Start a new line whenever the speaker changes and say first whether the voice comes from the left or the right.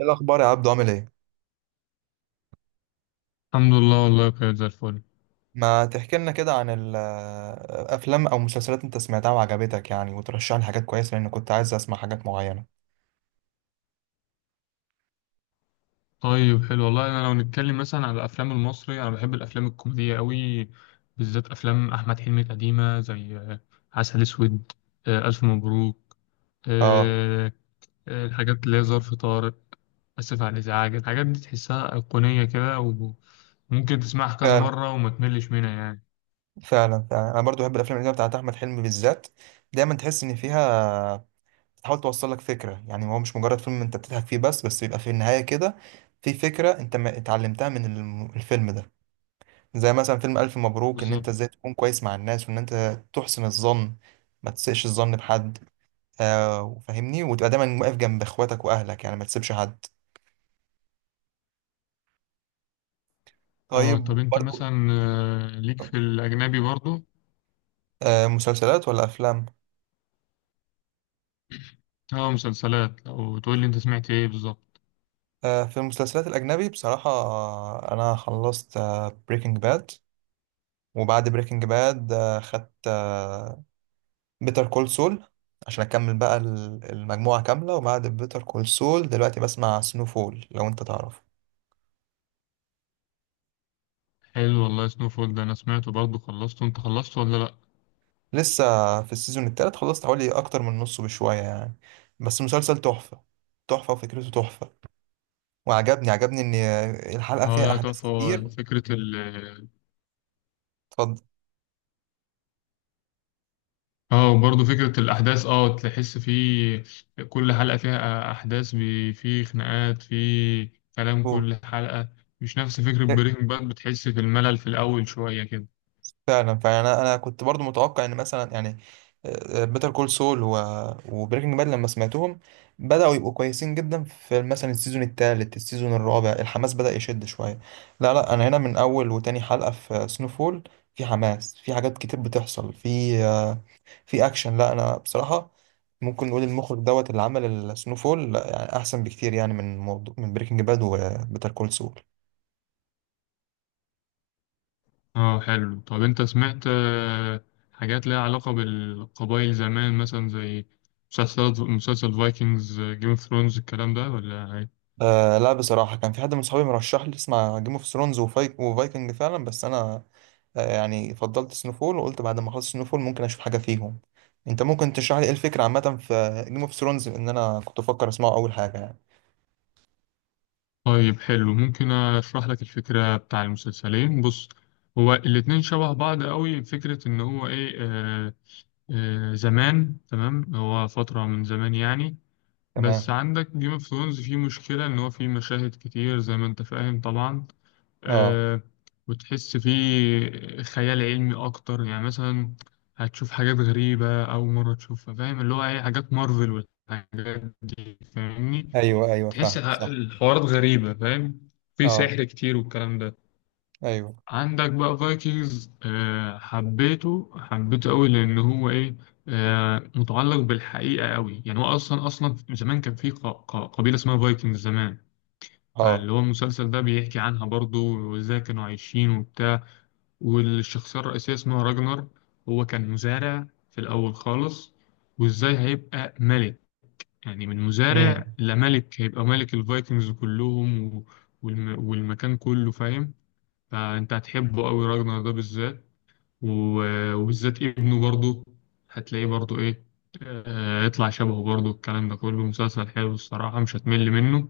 right: ايه الاخبار يا عبدو؟ عامل ايه؟
left: الحمد لله والله كانت زي الفل.
right: ما تحكي لنا كده عن الافلام او مسلسلات انت سمعتها وعجبتك يعني، وترشح لي حاجات كويسه، لان كنت عايز اسمع حاجات معينه.
left: طيب حلو والله، انا لو نتكلم مثلا على الافلام المصري، انا بحب الافلام الكوميديه قوي، بالذات افلام احمد حلمي القديمه زي عسل اسود، الف مبروك،
right: اه،
left: آه، الحاجات اللي هي ظرف طارق، اسف على الازعاج. الحاجات دي تحسها ايقونيه كده، وممكن تسمعها كذا
right: فعلا.
left: مره وما تملش منها يعني.
right: فعلا انا برضو بحب الافلام اللي بتاعت احمد حلمي بالذات. دايما تحس ان فيها، بتحاول توصل لك فكره، يعني هو مش مجرد فيلم انت بتضحك فيه بس بيبقى في النهايه كده في فكره انت ما اتعلمتها من الفيلم ده. زي مثلا فيلم الف مبروك، ان انت ازاي
left: بالظبط.
right: تكون كويس مع الناس، وان انت تحسن الظن، ما تسيئش الظن بحد. آه، فاهمني؟ وتبقى دايما واقف جنب اخواتك واهلك، يعني ما تسيبش حد.
left: اه،
right: طيب
left: طب انت
right: برضو،
left: مثلا ليك في الاجنبي برضو؟
right: آه مسلسلات ولا افلام؟
left: اه، مسلسلات، او تقول لي انت سمعت ايه بالظبط.
right: آه، في المسلسلات الاجنبي بصراحة، انا خلصت بريكنج باد، وبعد بريكنج باد خدت بيتر كول سول عشان اكمل بقى المجموعة كاملة. وبعد بيتر كول سول دلوقتي بسمع سنو فول، لو انت تعرف.
left: حلو والله، سنو فول ده انا سمعته برضه. خلصته انت، خلصته ولا لا؟
right: لسه في السيزون التالت، خلصت حوالي اكتر من نصه بشوية يعني. بس مسلسل تحفة، تحفة، وفكرته تحفة. وعجبني ان الحلقه
left: اه
right: فيها
left: لا،
right: احداث
left: تحفة. هو
right: كتير.
left: فكرة
right: اتفضل،
left: اه، وبرضه فكرة الأحداث، اه تحس فيه كل حلقة فيها أحداث فيه خناقات، فيه كلام
right: قول.
left: كل حلقة. مش نفس فكرة
right: إيه،
left: بريكنج باد، بتحس في الملل في الأول شوية كده.
right: فعلا، فعلا. انا كنت برضو متوقع ان مثلا يعني بيتر كول سول وبريكنج باد لما سمعتهم، بداوا يبقوا كويسين جدا في مثلا السيزون الثالث، السيزون الرابع، الحماس بدا يشد شويه. لا لا، انا هنا من اول وتاني حلقه في سنوفول في حماس، في حاجات كتير بتحصل، في اكشن. لا، انا بصراحه ممكن نقول المخرج دوت اللي عمل السنو فول، لا، يعني احسن بكتير يعني من موضوع من بريكنج باد وبيتر كول سول.
left: اه حلو، طب انت سمعت حاجات ليها علاقة بالقبائل زمان، مثلا زي مسلسل فايكنجز، جيم اوف ثرونز، الكلام ده ولا؟
right: آه لا، بصراحه كان في حد من صحابي مرشح لي اسمع جيم اوف ثرونز وفايكنج فعلا، بس انا يعني فضلت سنو فول، وقلت بعد ما اخلص سنو فول ممكن اشوف حاجه فيهم. انت ممكن تشرح لي ايه الفكره عامه في جيم اوف ثرونز، ان انا كنت بفكر اسمعه اول حاجه يعني؟
left: طيب حلو، ممكن اشرح لك الفكرة بتاع المسلسلين. بص، هو الاتنين شبه بعض قوي. فكرة ان هو ايه، زمان، تمام، هو فترة من زمان يعني. بس
right: تمام.
left: عندك جيم اوف ثرونز فيه مشكلة ان هو فيه مشاهد كتير، زي ما انت فاهم طبعا.
right: اه.
left: آه وتحس فيه خيال علمي اكتر، يعني مثلا هتشوف حاجات غريبة اول مرة تشوفها، فاهم؟ اللي هو ايه، حاجات مارفل والحاجات دي، فاهمني.
right: ايوه ايوه،
left: تحس
right: فاهم صح.
left: الحوارات غريبة، فاهم، في
right: اه.
left: سحر كتير والكلام ده.
right: ايوه.
left: عندك بقى فايكنجز، حبيته حبيته قوي لأن هو إيه، متعلق بالحقيقة قوي. يعني هو أصلا أصلا زمان كان في قبيلة اسمها فايكنجز زمان،
right: اه.
left: فاللي هو المسلسل ده بيحكي عنها برضو، وإزاي كانوا عايشين وبتاع. والشخصية الرئيسية اسمها راجنر، هو كان مزارع في الأول خالص، وإزاي هيبقى ملك. يعني من مزارع لملك، هيبقى ملك الفايكنجز كلهم والمكان كله، فاهم. فانت هتحبه قوي، راجنر ده بالذات، و... وبالذات ابنه برضه، هتلاقيه برضه ايه، يطلع شبهه برضه، الكلام ده كله مسلسل حلو الصراحة، مش هتمل منه.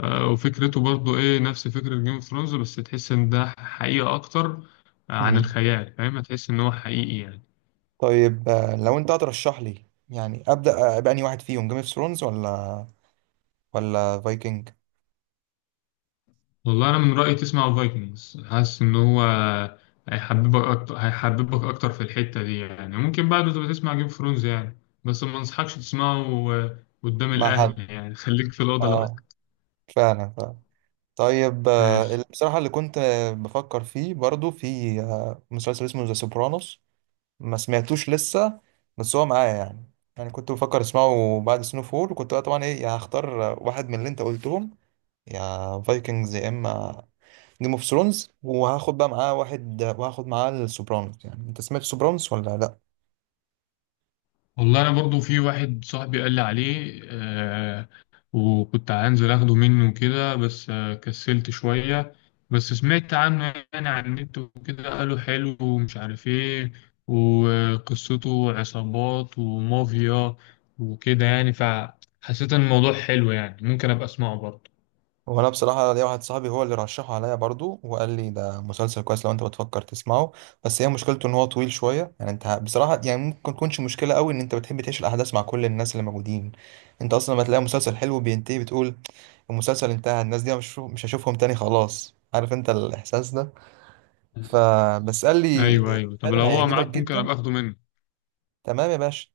left: وفكرته برضه ايه نفس فكرة جيم اوف ثرونز، بس تحس ان ده حقيقة اكتر عن
right: امم.
left: الخيال، فاهم، هتحس ان هو حقيقي يعني.
right: طيب، لو انت هترشح لي يعني، ابدا باني واحد فيهم، جيم اوف ثرونز ولا ولا فايكنج؟
left: والله انا من رايي تسمع الفايكنجز، حاسس ان هو هيحببك اكتر، هيحببك اكتر في الحته دي يعني. ممكن بعده تبقى تسمع جيم اوف ثرونز يعني، بس ما انصحكش تسمعه قدام
right: مع فايك
left: الاهل،
right: حد.
left: يعني خليك في الاوضه
right: اه، فعلا فعلا. طيب
left: لوحدك.
right: بصراحه اللي كنت بفكر فيه برضو في مسلسل اسمه ذا سوبرانوس. ما سمعتوش لسه، بس هو معايا يعني. يعني كنت بفكر اسمعه بعد سنو فول، وكنت بقى طبعا ايه، يا هختار واحد من اللي انت قلتهم، يا فايكنجز يا اما جيم اوف ثرونز، وهاخد بقى معاه واحد، وهاخد معاه السوبرانوس. يعني انت سمعت سوبرانوس ولا لا؟
left: والله انا برضو في واحد صاحبي قال لي عليه وكنت هنزل اخده منه كده، بس كسلت شوية. بس سمعت عنه يعني، على النت وكده قالوا حلو ومش عارف ايه، وقصته عصابات ومافيا وكده يعني، فحسيت ان الموضوع حلو يعني، ممكن ابقى اسمعه برضه.
right: وانا بصراحه ليا واحد صاحبي هو اللي رشحه عليا برضو، وقال لي ده مسلسل كويس لو انت بتفكر تسمعه، بس هي مشكلته ان هو طويل شويه يعني. انت بصراحه يعني ممكن تكونش مشكله قوي، ان انت بتحب تعيش الاحداث مع كل الناس اللي موجودين. انت اصلا لما تلاقي مسلسل حلو بينتهي بتقول المسلسل انتهى، الناس دي مش هشوفهم تاني، خلاص. عارف انت الاحساس ده؟
left: مم.
right: فبس قال لي،
left: ايوه، ايوه، طب لو
right: فعلا
left: هو
right: هيعجبك بالظبط
left: معاك ممكن
right: جدا.
left: ابقى اخده منه.
right: تمام يا باشا.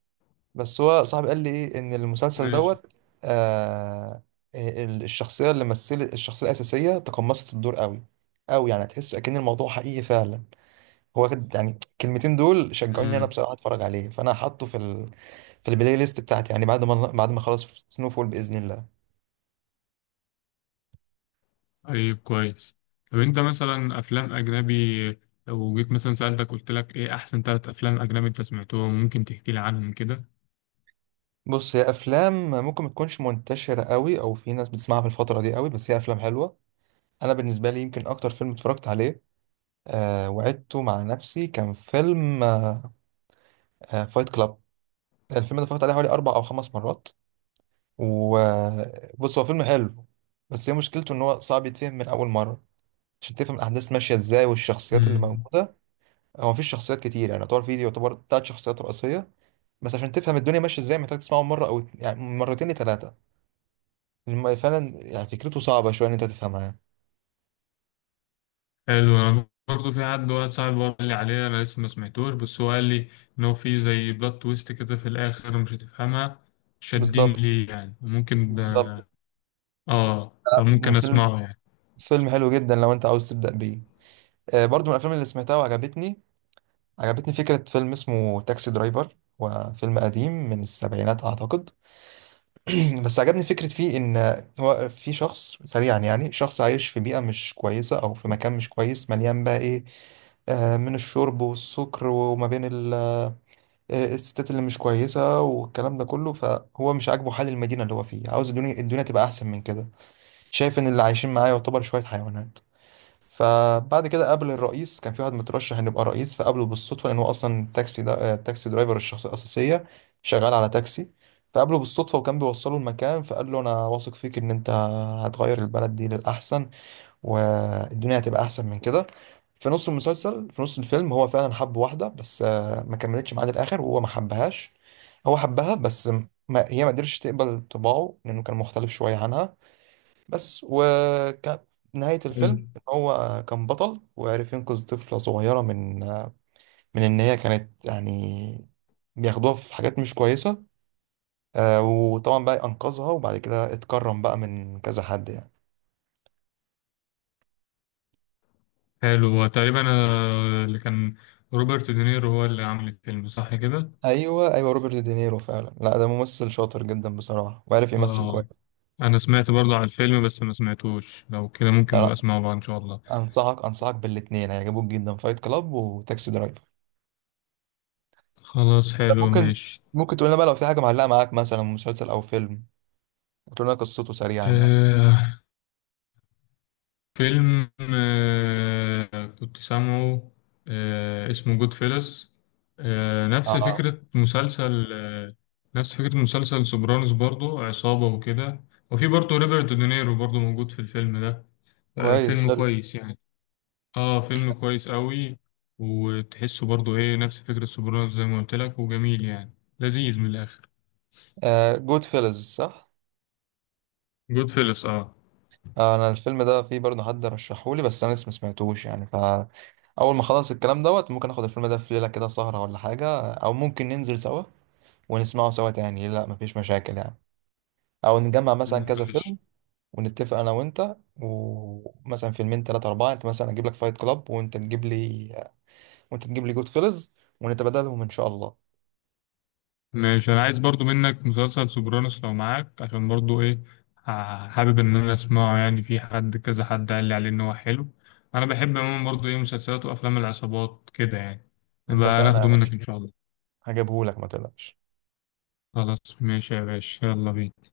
right: بس هو صاحبي قال لي ايه، ان المسلسل
left: ماشي.
right: دوت آه، الشخصيه اللي مثلت الشخصيه الاساسيه تقمصت الدور قوي قوي، يعني تحس اكن الموضوع حقيقي فعلا. يعني الكلمتين دول شجعوني انا
left: مم.
right: بصراحه اتفرج عليه، فانا حاطه في ال... في البلاي ليست بتاعتي يعني، بعد ما بعد ما اخلص سنو فول باذن الله.
left: طيب كويس. طب انت مثلا افلام اجنبي، لو جيت مثلا سألتك قلت لك ايه احسن ثلاث افلام اجنبي انت سمعتهم، ممكن تحكي لي عنهم كده.
right: بص، هي افلام ممكن ما تكونش منتشره قوي، او في ناس بتسمعها في الفتره دي قوي، بس هي افلام حلوه. انا بالنسبه لي يمكن اكتر فيلم اتفرجت عليه وعدته مع نفسي كان فيلم فايت كلاب. الفيلم ده اتفرجت عليه حوالي 4 أو 5 مرات. وبص هو فيلم حلو، بس هي مشكلته إن هو صعب يتفهم من أول مرة، عشان تفهم الأحداث ماشية إزاي والشخصيات اللي
left: مم.
right: موجودة. هو مفيش شخصيات كتير يعني، يعتبر فيه يعتبر تلات شخصيات رئيسية، بس عشان تفهم الدنيا ماشية إزاي محتاج تسمعه مرة أو يعني مرتين لتلاتة. فعلا يعني فكرته صعبة شوية إن أنت تفهمها.
left: حلو، انا برضه في حد، واحد صاحبي برضه قال لي عليه، انا لسه ما سمعتوش، بس هو قال لي ان هو في زي بلوت تويست كده في الاخر، مش هتفهمها. شدني
right: بالظبط،
left: ليه يعني، وممكن
right: بالظبط.
left: اه
right: لا،
left: فممكن
right: فيلم،
left: اسمعه يعني.
right: فيلم حلو جدا لو أنت عاوز تبدأ بيه. برضو من الأفلام اللي سمعتها وعجبتني، عجبتني فكرة فيلم اسمه تاكسي درايفر. هو فيلم قديم من السبعينات أعتقد. بس عجبني فكرة فيه، إن هو في شخص سريعا، يعني شخص عايش في بيئة مش كويسة أو في مكان مش كويس، مليان بقى إيه، من الشرب والسكر، وما بين الستات اللي مش كويسة والكلام ده كله، فهو مش عاجبه حال المدينة اللي هو فيه. عاوز الدنيا الدنيا تبقى أحسن من كده، شايف إن اللي عايشين معاه يعتبر شوية حيوانات. فبعد كده قابل الرئيس، كان في واحد مترشح ان يبقى رئيس، فقابله بالصدفه، لان هو اصلا التاكسي ده التاكسي درايفر الشخصيه الاساسيه شغال على تاكسي. فقابله بالصدفه وكان بيوصله المكان، فقال له انا واثق فيك ان انت هتغير البلد دي للاحسن، والدنيا هتبقى احسن من كده. في نص المسلسل، في نص الفيلم، هو فعلا حب واحده، بس ما كملتش معاه للاخر، وهو ما حبهاش. هو حبها بس ما هي ما قدرتش تقبل طباعه، لانه كان مختلف شويه عنها. بس وكانت نهاية الفيلم
left: حلو،
right: إن هو كان بطل، وعرف ينقذ طفلة صغيرة من، من إن هي كانت يعني بياخدوها في حاجات مش كويسة. وطبعا بقى أنقذها، وبعد كده اتكرم بقى من كذا حد يعني.
left: حلو، هو تقريبا اللي كان روبرت دينيرو هو اللي عامل الفيلم، صح كده؟
right: أيوه أيوه، روبرت دينيرو فعلا. لا، ده ممثل شاطر جدا بصراحة، وعارف يمثل
left: اه،
right: كويس.
left: انا سمعت برضه عن الفيلم بس ما سمعتوش، لو كده
right: لا
left: ممكن نبقى
right: لا،
left: اسمعه بقى ان شاء الله.
right: أنصحك بالاتنين، هيعجبوك جدا، فايت كلاب وتاكسي درايفر.
left: خلاص
right: ده
left: حلو
right: ممكن،
left: ماشي.
right: ممكن تقول لنا بقى لو في حاجة معلقة معاك مثلا، مسلسل أو فيلم، وتقول لنا قصته سريعا يعني.
left: آه فيلم كنت سامعه، اسمه جود فيلس، نفس
right: اه.
left: فكرة مسلسل نفس فكرة مسلسل سوبرانوس برضه، عصابة وكده، وفي برضه روبرت دينيرو برضه موجود في الفيلم ده.
right: كويس،
left: فيلم
right: حلو.
left: كويس يعني، اه فيلم كويس قوي. وتحسه برضه ايه نفس فكرة سوبرانوس زي ما قلت لك، وجميل يعني، لذيذ من الآخر.
right: جود فيلز صح؟
left: جود فيلس اه.
right: آه، انا الفيلم ده فيه برضه حد رشحهولي، بس انا لسه ما سمعتوش يعني. فاول ما اخلص الكلام دوت ممكن اخد الفيلم ده في ليله كده سهره ولا حاجه، او ممكن ننزل سوا ونسمعه سوا. تاني لا، مفيش مشاكل يعني. او نجمع مثلا كذا
left: ماشي،
right: فيلم، ونتفق انا وانت، ومثلا فيلمين تلاتة أربعة، أنت مثلا أجيب لك فايت كلاب، وأنت تجيب لي جود فيلز، ونتبادلهم إن شاء الله.
left: ماشي، انا عايز برضو منك مسلسل سوبرانوس لو معاك، عشان برضو ايه حابب ان انا اسمعه يعني، في حد، كذا حد قال لي عليه ان هو حلو. انا بحب عموما برضو ايه مسلسلات وافلام العصابات كده يعني، نبقى
right: اتفقنا يا
left: ناخده منك
right: باشا،
left: ان شاء الله.
right: هجيبهولك ما تقلقش.
left: خلاص ماشي يا باشا، يلا بينا.